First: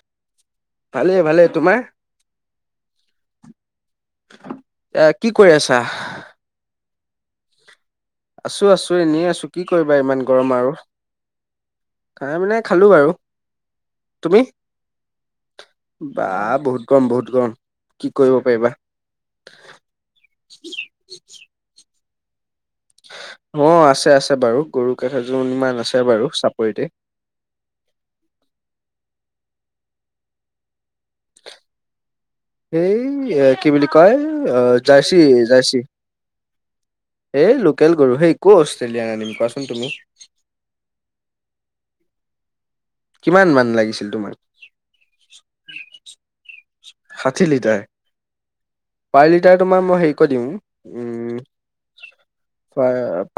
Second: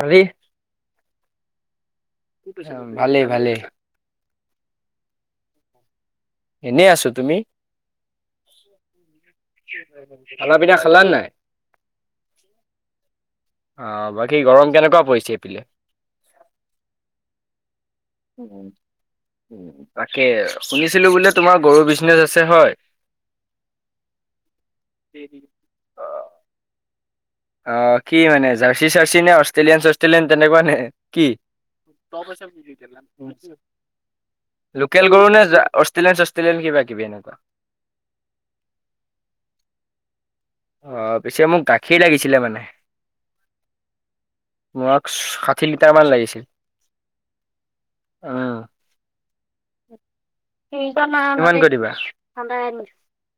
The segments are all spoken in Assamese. ভালেই ভালে ভালে। তোমাৰ? ভালে ভালে। এ কি কৰি আছা? এনেই আছো। তুমি? আছো আছো, এনেই আছো কি কৰিবা ইমান গৰম খানা আৰু,,। পিনা খালা নাই [unintelligible] মানে খালো আৰু। অ বাকী তুমি, গৰম কেনেকুৱা পৰিছে এইপিলে বা বহুত গম বহুত গৰম বহুত গৰম। কি কৰিব পাৰিবা? উ তাকে শুনিছিলো বোলে তোমাৰ গৰু বিজনেচ আছে হয়। অ আছে আছে বাৰু গৰু কাষজো ইমান আছে বাৰু চাপৰিতে,। অ কি মানে জাৰ্চি চাৰ্চি নে অষ্ট্ৰেলিয়ান চষ্ট্ৰেলিয়ান তেনেকুৱা নে কি? সেই এ কি বুলি কয় অ লোকেল জাৰ্চি গৰু নে জাৰ্চি অষ্ট্ৰেলিয়ান চষ্ট্ৰেলিয়ান কিবা? কিবি এনেকুৱা এই লোকেল গৰু হেই ক' অষ্ট্ৰেলিয়ান আনিম কোৱাচোন তুমি? অ পিছে মোক গাখী লাগিছিলে মানে! কিমান মান লাগিছিল তোমাক মাক ষাঠি লিটাৰ মান লাগিছিল। ষাঠি লিটাৰ। উম পাৰ লিটাৰ তোমাৰ মই হেৰি কৰি দিম উ কিমানকৈ দিবা প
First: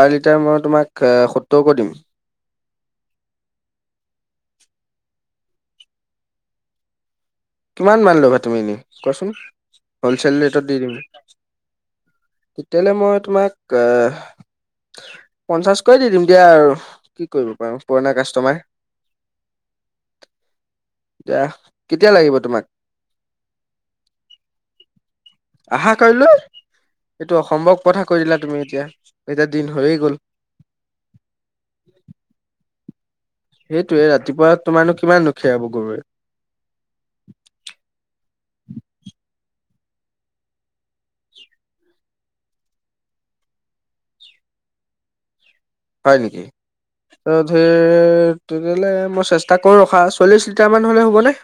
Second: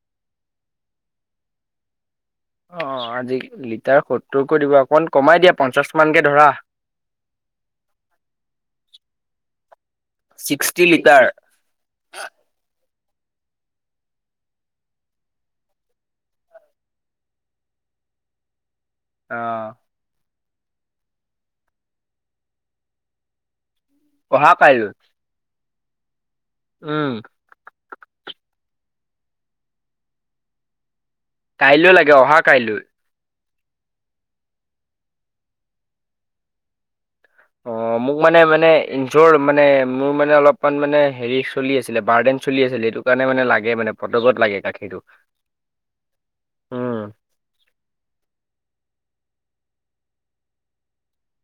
পাৰ লিটাৰ মই তোমাক সত্তৰকৈ দিম। অ আজি লিটাৰ সত্তৰকৈ দিব অকণমান কমাই দিয়া পঞ্চাশ মানকে ধৰা। কিমান মান ল'বা তুমি এনে কোৱাচোন, হলচেল ৰেটত দি ছিক্সটি দিম। লিটাৰ তেতিয়াহলে মই তোমাক এহ পঞ্চাশকৈ দি দিম দিয়া আৰু, কি কৰিব পাৰো পুৰণা কাষ্টমাৰ। অ', এতিয়া, কেতিয়া লাগিব তোমাক? অহা কাইলৈ। আহা কাইলৈ, উম এইটো অসম্ভৱ। কথা কৈ দিলা তুমি এতিয়া, এতিয়া দিন হৈয়ে গ'ল। কাইলৈ লাগে অহা কাইলৈ। সেইটোৱে ৰাতিপুৱা তোমাৰনো কিমাননো খিৰাব গৰুৱে। অ', মোক মানে মানে [unintelligible] মানে মোৰ মানে অলপমান মানে হেৰি চলি আছিলে বাৰ্ডেন চলি আছিলে। সিটো কাৰণে মানে লাগে মানে [unintelligible] লাগে গাখীৰটো। হয় নেকি উম ত ধেৰ তেতিয়াহ'লে মই চেষ্টা কৰোঁ ৰখা, চল্লিছ লিটাৰ মান হ'লে হ'বনে?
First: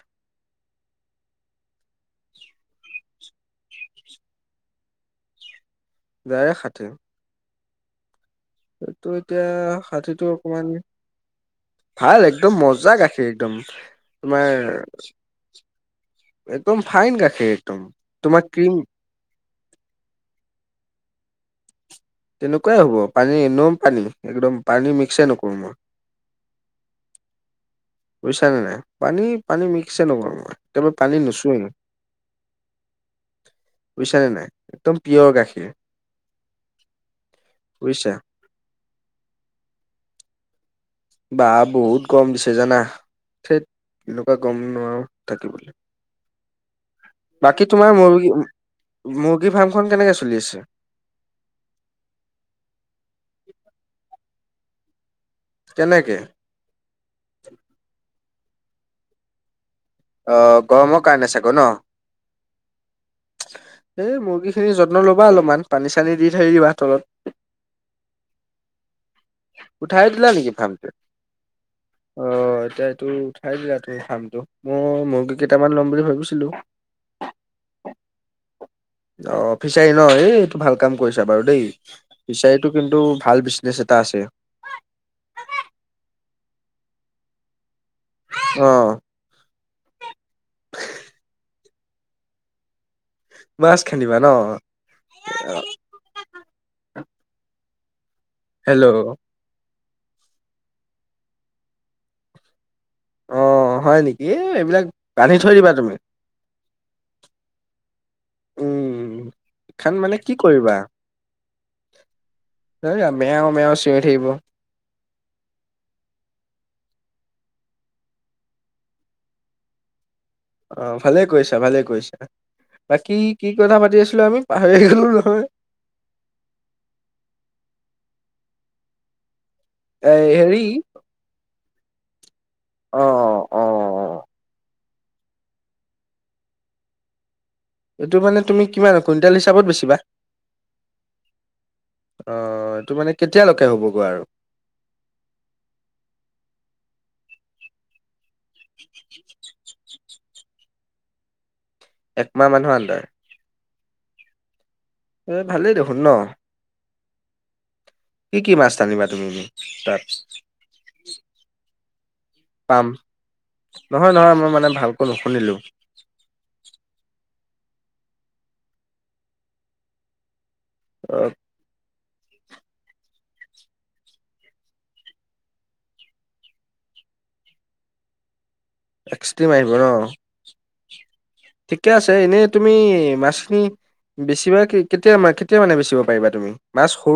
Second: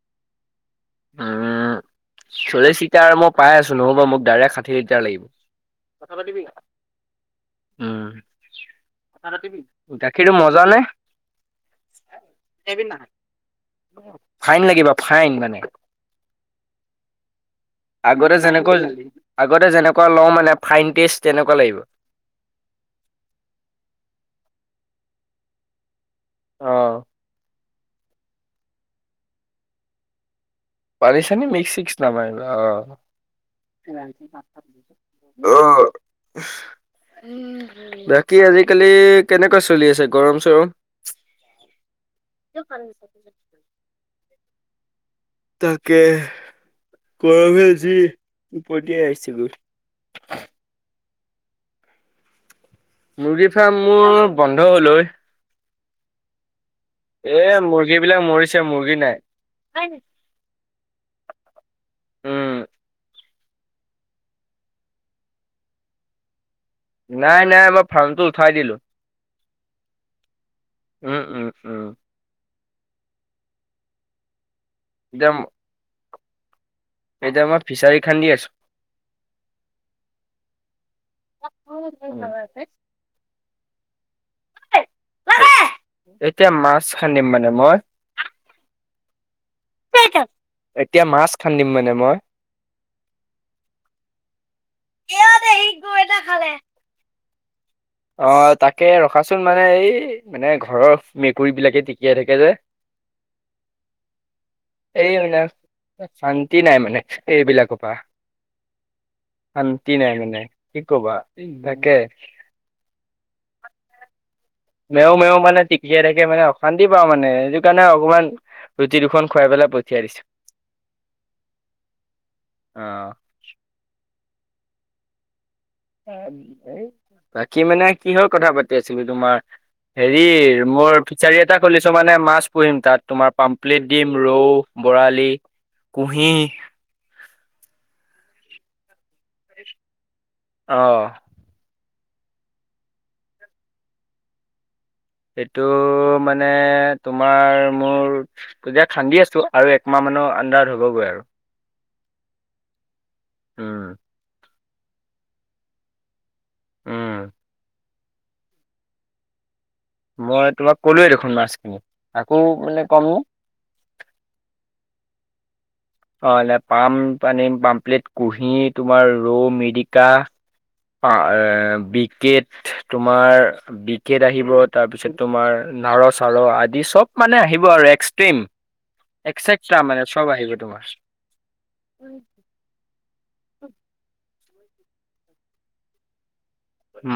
উম। চল্লিশ লিটাৰ মই পাই আছো নহ'ব মোক ডাইৰেক্ট ষাঠি লিটাৰ লাগি ডাইৰেক্ট ষাঠি? উম। সেইটো এতিয়া ষাঠিটোৰ গাখীৰটো মজা অকমান নে ভাল একদম মজা গাখীৰ একদম তোমাৰ। ফাইন লাগিব ফাইন মানে এইটো। আগতে যেনেকৈ আগতে যেনেকুৱা লওঁ মানে ফ্ৰাইদদেছ। তেনেকুৱা লাগিব। তেনেকুৱাই হ'ব পানী গৰম পানী একদম পানী মিক্সেই নকৰোঁ মই। অহ। বুইছা নে নাই? পানী, পানী মিক্স নকৰো মই। একেবাৰে পানী পৰিচানী নুচোৱেই মিক্স চিক্স নমাৰিব অ। বুজিছানে নাই একদম পিয়ৰ গাখীৰ [unintelligible] উম, বুজিছা বাকী আজিকালি কেনেকুৱা চলি আছে গৰম চৰম? বা বহুত গৰম দিছে জানা, ঠেত, এনেকোৱা গৰম নোৱাৰো। থাকিবলৈ তাকে। গৰমে বাকী তোমাৰ যি ওপৰতিয়াই আহিছে গৈ। মুৰ্গী-মুৰ্গী ফাৰ্মখন কেনেকে চলি আছে? মুৰ্গী ফাৰ্ম মোৰ বন্ধ হ'ল হয়। কেনেকে। এ মুৰ্গী বিলাক মৰিছে মুৰ্গী নাই। অ', গৰমৰ কাৰণে চাগে ন? উম। এই মুৰ্গী খিনি যত্ন ল'বা অলপমান পানী চানী দি থকিবা। নাই নাই মই ফাৰ্মটো উঠাই দিলো। উঠাই দিলা নেকি ফাৰ্মটো, উম উম উম অ', এতিয়া এইটো উঠাই দিলা তোৰ ফাৰ্মটো, মই এতিয়া মুৰ্গী কেইটামান ল'ম বুলি ভাবিছিলো। এতিয়া মই ফিচাৰী খান্দি আছো। অ ফিচাৰী ন এই এইটো ভাল কাম কৰিছা বাৰু দেই ফিচাৰীটো কিন্তু ভাল বিচনে। স তাহছে। এতিয়া মাছ খান্দিম মানে মই। অ। এতিয়া মাছ খান্দিম মানে মই। মাছ খান্দিবা ন? এয়া দে সি একোৱে নাখালে। অ', হেল্ল' তাকে ৰখাচোন মানে এই, মানে ঘৰৰ মেকুৰী বিলাকে টিকিয়াই থাকে যে। অ', অ', হয় নেকি, এইবিলাক এই বান্ধি মানে থৈ দিবা তুমি। শান্তি নাই মানে এইবিলাকৰ পৰা উম। শান্তি নাই মানে কি কবা তাকে। মেও মেয়াও চিঞৰি থাকিব। মেও মেও মানে টিকিয়াই থাকে মানে অশান্তি পাওঁ মানে সেইটো কাৰণে অকমান। ৰুটি দুখন খুৱাই পেলাই পঠিয়াই দিছো। অ ভালে কৈছা ভালে কৰিছা অ বাকি কি কথা পাতি আছিলো আমি। পাহি গলো নহয়। বাকী মানে কিহৰ কথা পাতি আছিলো তোমাৰ। হেৰি মোৰ ফিচাৰী এটা খুলিছো মানে মাছ। পুম তাত তোমাৰ অ', পামপ্লেট দিম অ', ৰৌ বৰালি কুহি। এইটো মানে তুমি কিমান কুইণ্টেল হিচাপত বেচিবা। অহ। আহ এই তটো মানে কেতিয়ালৈকে হ'বগৈ আৰু। এইটো মানে তোমাৰ মোৰ তেতিয়া খান্দি আছো আৰু একাহ। মাহ মান অন্দাৰত হ'বগৈ আৰু। একমাহ মানুহৰ আন্দৰ। উম। এ ভালেই দেখোন ন। উম। কি কি মাছ টানিবা তুমি। তাত? মই তোমাক কলোৱে দেখোন মাছখিনি। আকৌ মানে পাম ক'ম নে নহয় নহয় মই মানে ভালকৈ নুশুনিলো। অ এ পাম পানী পাম প্লেট কুহি তোমাৰ ৰৌ মিৰিকা। অ অএ বি। বিকেট তোমাৰ বিকট আহিব তাৰপিছত তোমাৰ নাৰ চাৰ আদি চব। মানে আহিব আৰু এক্সট্ৰিম এক্সট্ৰিম আহিব এক্সেকট্ৰা ন। মানে চব আহিব তোমাৰ। ঠিকে আছে এনেই তুমি মাছখিনি বেছিভাগ কি কেতিয়া মা কেতিয়া মানে বচিব পাৰিবা তুমি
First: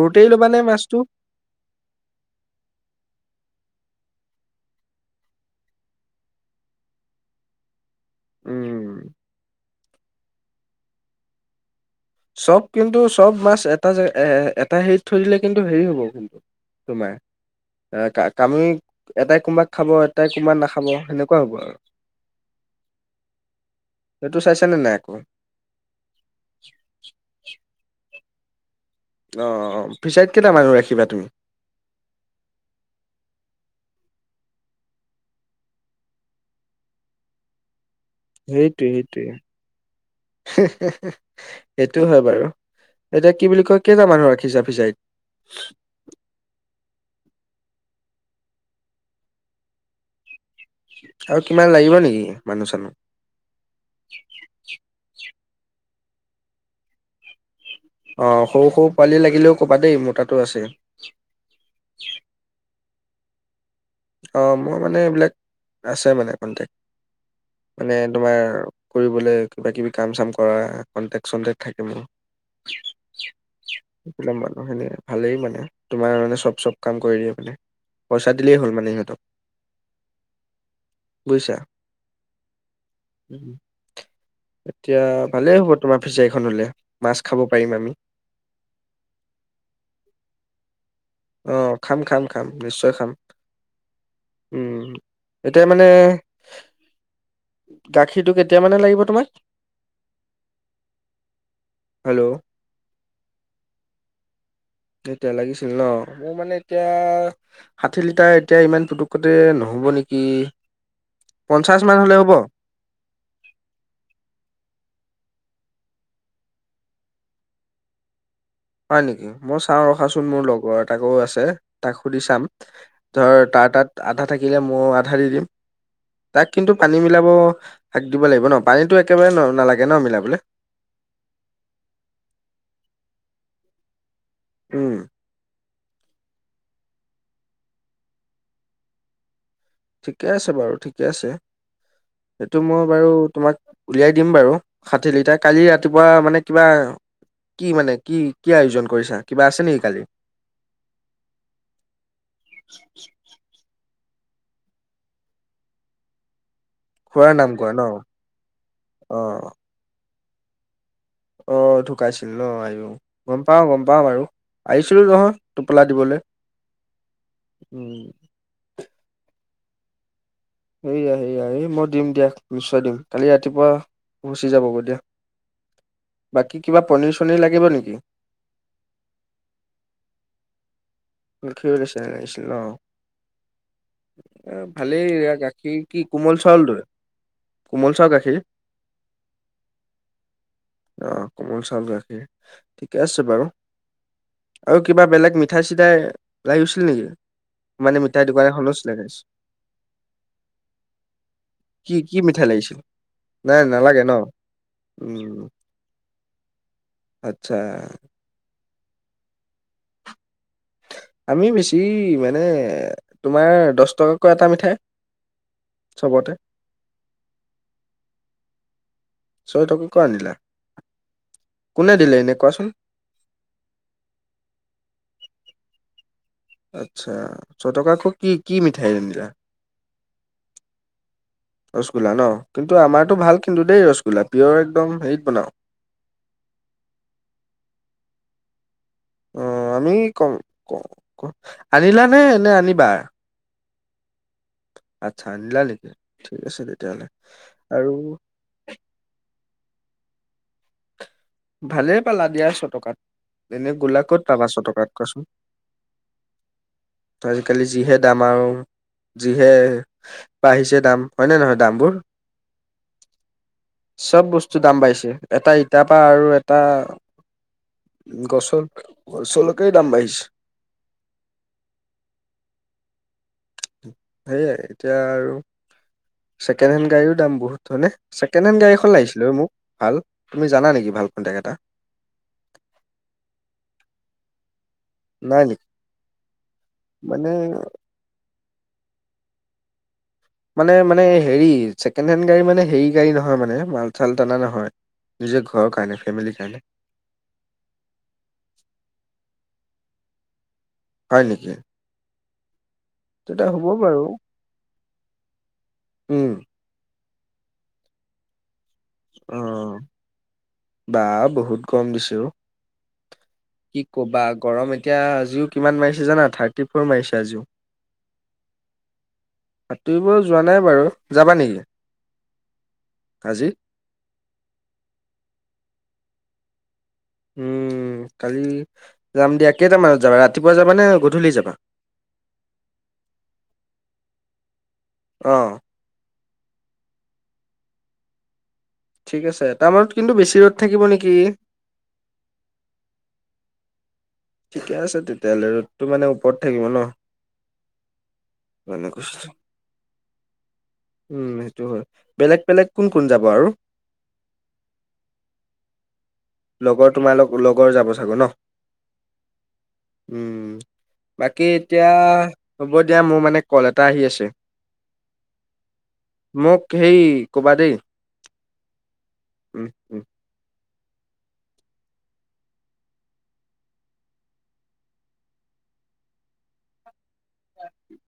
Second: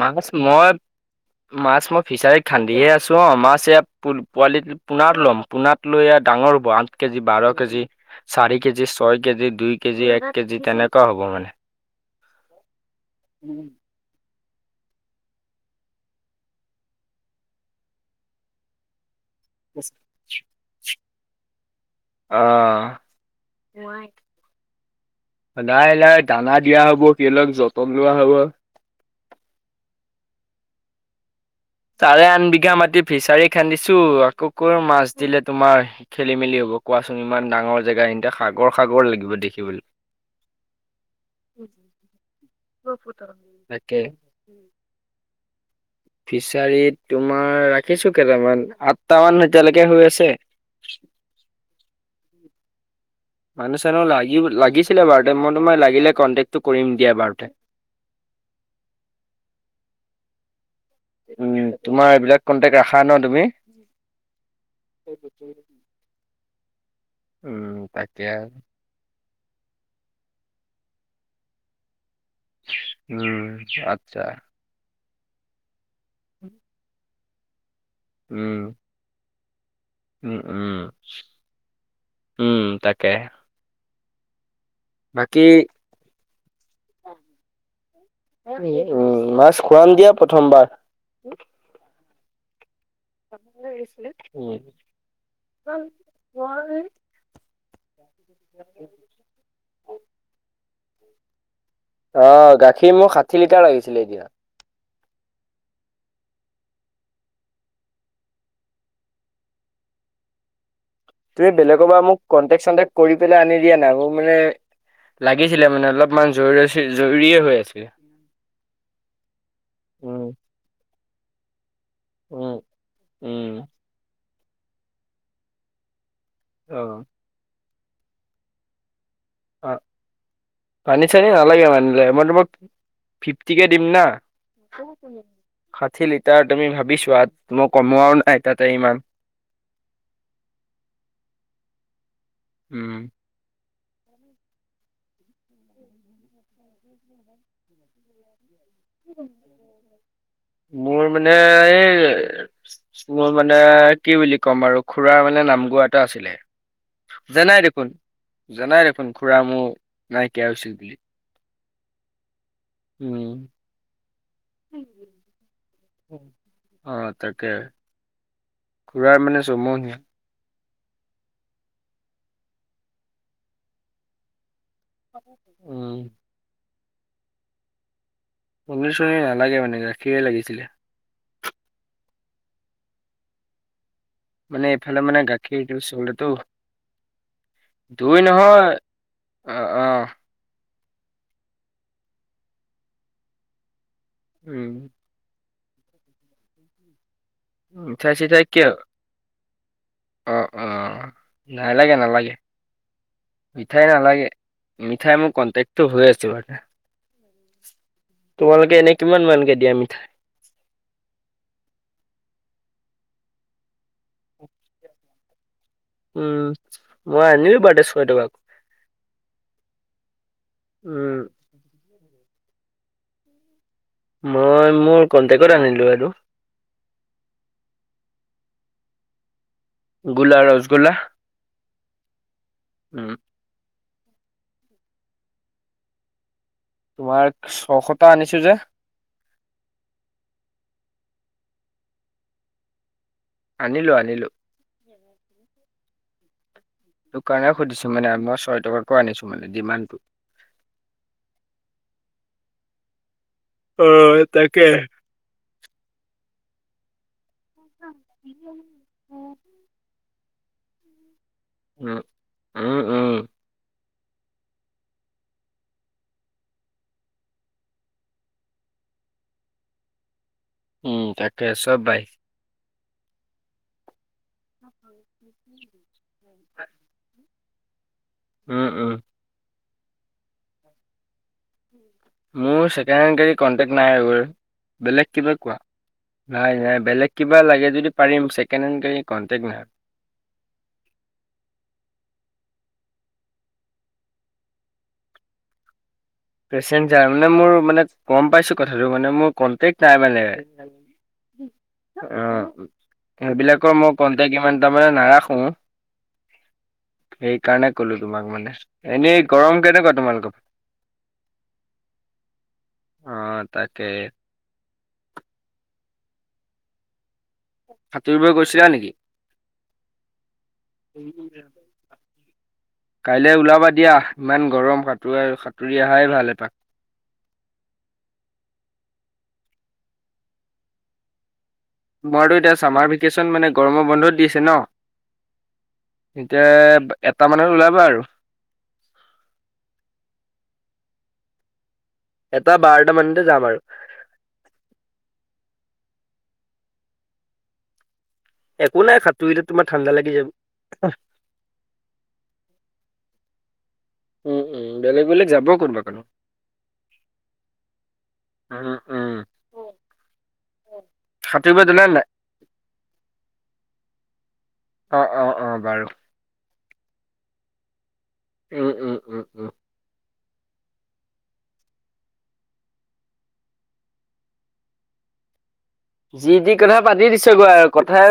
মাছ ল'বানে মই মাছটো? মাছ মই ফিচাৰীত খান্দিহে আছো অ মাছ ইয়াত প পোৱালি পোনাত ল'ম পোণাত লৈ ডাঙৰ হ'ব আঠ কেজি বাৰ কেজি চাৰি কেজি উম। ছয় কেজি দুই কেজি এক কেজি তেনেকুৱা হ'ব মানে চব কিন্তু চব মাছ এটা জ এ এটা হেৰিত থৈ দিলে কিন্তু হেৰি হ'ব কিন্তু তোমাৰ অহ কামি। এটাই কোনোবাক খাব এটাই কোনোবাত নাখাব সেনেকুৱা হ'ব আৰু। অহ। সেইটো চাইছানে নাই আকৌ? নাই নাই দানা দিয়া হ'ব ক লক যতন লোৱা হ'ব। অ অ ফিচাইত কেইটা মানুহ ৰাখিবা তুমি? চাৰে আঠ বিঘা মাটি ফিচাৰী খান্দিছো আকৌ ক মাছ দিলে তোমাৰ খেলি মেলি হ'ব। কোৱাচোন ইমান ডাঙৰ জেগা এতে সাগৰ সেইটোৱে সাগৰ সেইটোৱে লাগিব দেখিবলৈ সেইটো হয় বাৰু এতিয়া কি বুলি কয় তাকে। কেইটা মানুহ ৰাখিছা ফিচাইত? ফিচাৰীত তোমাৰ ৰাখিছো কেইটামান আঠট মান এতিয়ালৈকে হৈ আছে। আৰু কিমান লাগিব নেকি মানুহ চানুহ মানুহ চানো ল লাগিছিলে বাৰু মই তোম লাগিলে কনটেক্টো কৰিম দিয়া বাৰুতে অ সৰু সৰু পোৱালি লাগিলেও কবা দেই মোৰ তাতো আছে। উম তোমাৰ এইবিলাক কন্টেক্ট ৰাখা ন তুমি? অ মোৰ মানে এইবিলাক আছে মানে কনটেক উম মানে তাকে তোমাৰ কৰিবলে? কিবা কিবি কাম চাম কৰা কণ্টেক্ট চনটেকট থাকে মোৰ। উম আচ্ছা লাম মানুহ সেনে ভালেই মানে তোমাৰ মানে চব চব কাম কৰি দিয়ে মানে পইচা দিলেই হ'ল মানে ইহঁতক উ উম উম তাকে এতিয়া বাকী ভালেই হ'ব তোমাৰ ফিচাৰীখন হলে মাছ খাব পাৰিম আমি উ মাছ খুৱাম দিয়া প্ৰথমবাৰ। অ খাম খাম খাম নিশ্চয়। খাম। ছিল উম। এতিয়া ন মানে ম [unintelligible] গাখীৰটো কেতিয়া মানে লাগিব তোমাক? হেল্ল'। আহ গাখীৰ মোক ষাঠি লিটাৰ লাগিছিলে এতিয়া। এতিয়া লাগিছিল ন মোৰ মানে এতিয়া ষাঠি লিটাৰ এতিয়া ইমান পুটুকতে নহয়। নহ'ব নেকি? তুমি পঞ্চাশ বেলেগৰ মান পৰা হ'লে মোক হ'ব কটেক চটেক্ কৰি পেলাই আনি দিয়া নাই ম মানে লাগিছিলে মানে অলপমান জৰু জৰুৰীয়ে হৈ আছিল। হয় নেকি মই চাওঁ ৰখাচোন মোৰ লগৰ এটাকো আছে। তাক সুধি চাম উম, ধৰ উম, তাৰ তাত আধা থাকিলে ময়ো আধা দি দিম। তাক কিন্তু পানী অ', মিলাব শাক দিব লাগিব ন পানীতটো অ তনি চনি নালাগে মনিল ম ম ফিফটি কে দিম ন। উম ষাঠি লিটাৰ তুমি ভাবি চোৱা মই কমোৱাও নাই তাতে ইমান ঠিকে আছে বাৰু ঠিকে আছে সেইটো মই উম, বাৰু তোমাক। উলিয়াই দিম বাৰু ষাঠি লিটাৰ কালি ৰাতিপুৱা মানে কিবা কি মানে কি? কি আয়োজন কৰিছা কিবা আছে নেকি কালি? মোৰ মানে এই মোৰ মানে কি বুলি ক'ম আৰু খুড়া মানে নাম গোৱা এটা আছিলে। খোৱাৰ নাম জানাই কোৱা ন দেখোন জানাই দেখোন খুড়া অ মোৰ নাইকিয়া হৈছিল বুলি অ ঢুকাইছিল। ল' আহ উম, গম পাও গম পাও, বাৰু আহিছিলো নহয় টোপোলা দিবলৈ। অ তাকে উম, খুড়াৰ মানে চমহীয়া? সেয়া সেয়াই, এই মই দিম দিয়া, নিশ্চয় দিম। কালি ৰাতিপুৱা গুচি যাব গৈ। উম। কিবা পনিৰ চনিৰ লাগিব নেকি? পনীৰ চনী নালাগে মানে, গাখীৰ লাগিছিলে। কিছে লাগিছিল ন। এ মানে এইফালে ভালেই মানে গাখীৰ কি কোমল চাউল দৰে? দুই নহয় আহ আহ। অ কোমল চাউল গাখীৰ, ঠিকে আছে বাৰু উম। আৰু কিবা বেলেগ মিঠাই চি- ঠাই লাগিছিল নেকি? মানে মিঠাই চিঠাই দোকান কিয় এখনো চিনাকি আছে। অ অ নালাগে কি কি নালাগে। মিঠাই লাগিছিল নাই মিঠাই ন নালাগে। মিঠাই মোৰ উম, কনটেক্টটো হৈ আছে বাৰু। আচ্ছা। তোমালোকে এনেই কিমান মানকে দিয়া মিঠাই? আমি বেছি মানে তোমাৰ দশটকাকৈ এটা মিঠাই। চবতে উম মই আনিলো বাৰটা ছয়টকা। অ তই কৰ পৰা আনিলা কোনে দিলে এনে কোৱাচোন? মই মোৰ কন্টেক্ট আনিলো এইটো। আচ্ছা। ছয় টকাকো কি কি মিঠাই আনিলা? গোলা ৰসগোল্লা। ৰসগোল্লা ন। কিন্তু উম। আমাৰটো ভাল কিন্তু দেই ৰসগোল্লা। গলাপীও একদম হেৰিত বনাওঁ, তোমাৰ ছয়শটা আনিছো যে, অ আমি কম ক আনিলা নে নে আনিবা? আনিলো আনিলো। আচ্ছা আনিলা নেকি, ঠিক আছে দে। সেইকাৰণে সুধিছো মানে মই ছয় টকাকৈ আনিছো মানে ডিমাণ্ডটো। ভালে পালা দিয়া ছ টকাত। এনে অ গোল্লা ক'ত পাবা তাকে। ছটকাত কচোন? আজিকালি যিহে দাম আৰু যিহে বাঢ়িছে দাম। হয়নে নহয় দামবোৰ, উম উম উম চব বস্তু দাম বাঢ়িছে। এটা ইতাপ আৰু এটা গছৰ গছলৈকে দাম বাঢ়িছে। উম তাকে চব বা - সেইয়াই এতিয়া আৰু ছেকেণ্ড হেণ্ড গাড়ীও দাম বহুত হয় নে। ছেকেণ্ড হেণ্ড উম গাড়ীখন উম লাগিছিল মোক ভাল। তুমি জানা নেকি? ভাল কণ্টেক্ট এটা। মোৰ ছেকেণ্ড হেণ্ড গাড়ী কণ্টেক্ট নাই। বেলেগ কিবা নাই কোৱা, নেকি নাই নাই বেলেগ মানে কিবা লাগে যদি পাৰিম চেক- ছেকেণ্ড হেণ্ড গাড়ী কণ্টেক্ট নাই। মানে মানে হেৰি ছেকেণ্ড হেণ্ড গাড়ী মানে হেৰি গাড়ী নহয় মানে মাল চাল টানা নহয়। নিজে ঘৰ কাৰণে। ফেমিলিৰ কাৰণে পেচেন্টজাৰ। মানে মোৰ মানে গম পাইছো কথাটো মানে মোৰ কন্টেক্ট নাই মানে। হয় নেকি? অ তেতিয়া হ'ব সেইবিলাকৰ মই বাৰু কন্টেক্ট ইমান তাৰমানে নাৰাখো। উম সেইকাৰণে কলো তোমাক মানে। এনেই অ গৰম কেনেকুৱা তোমালোকৰ? বা বহুত গৰম দিছ অ। অ', কি তাকে কবা গৰম এতিয়া আজিও কিমান। মাৰিছে জানা থাৰ্টি ফৰ মাৰিছে। আজিও সাঁতুৰিব গৈছিলা নেকি? সাতুৰিব-। কাইলৈ আজি ওলাবা দিয়া-। ইমান গৰম সাঁতৰা সাঁতুৰি অহাই ভাল এপাক-। উম কালি যাম দিয়া কেইটামানত যাবা ৰাতিপুৱা যাবা নে গধূলি যাবা? মইতো এতিয়া ছামাৰ ভেকেশ্যন মানে গৰমৰ বন্ধত দিছে অ ন-। এতিয়া এটা মানত ওলাবা আৰু-। ঠিক আছে এটা মানত কিন্তু বেছি ৰ'দ থাকিব নেকি! এটা বাৰটা মানতে যাম আৰু ঠিকে আছে তেতিয়াহ'লে ৰ'দ - তটো মানে ওপৰত থাকিব ন- একো মানে নাই কৈছো, সাতুৰিতে তোমাৰ ঠাণ্ডা লাগি যাব। - উম সেইটো হয় বেলেগ বেলেগ কোন কোন যাব আৰু-। উম উম বেলেগ বেলেগ যাব কোনোবা কোনোবা -। লগৰ তোমাল লগৰ যাব চাগো ন-। উম, উম, উম বাকী সাঁতুৰিব জানা এতিয়া নাই? হ'ব দিয়া মোৰ মানে কল এটা আহি আছো-। অ অ অ বাৰু-। মোক সেই কবা দেই-। উম, উম, উম, উম। যি যি কথা পাতি দিছো গৌ আৰু কথা-।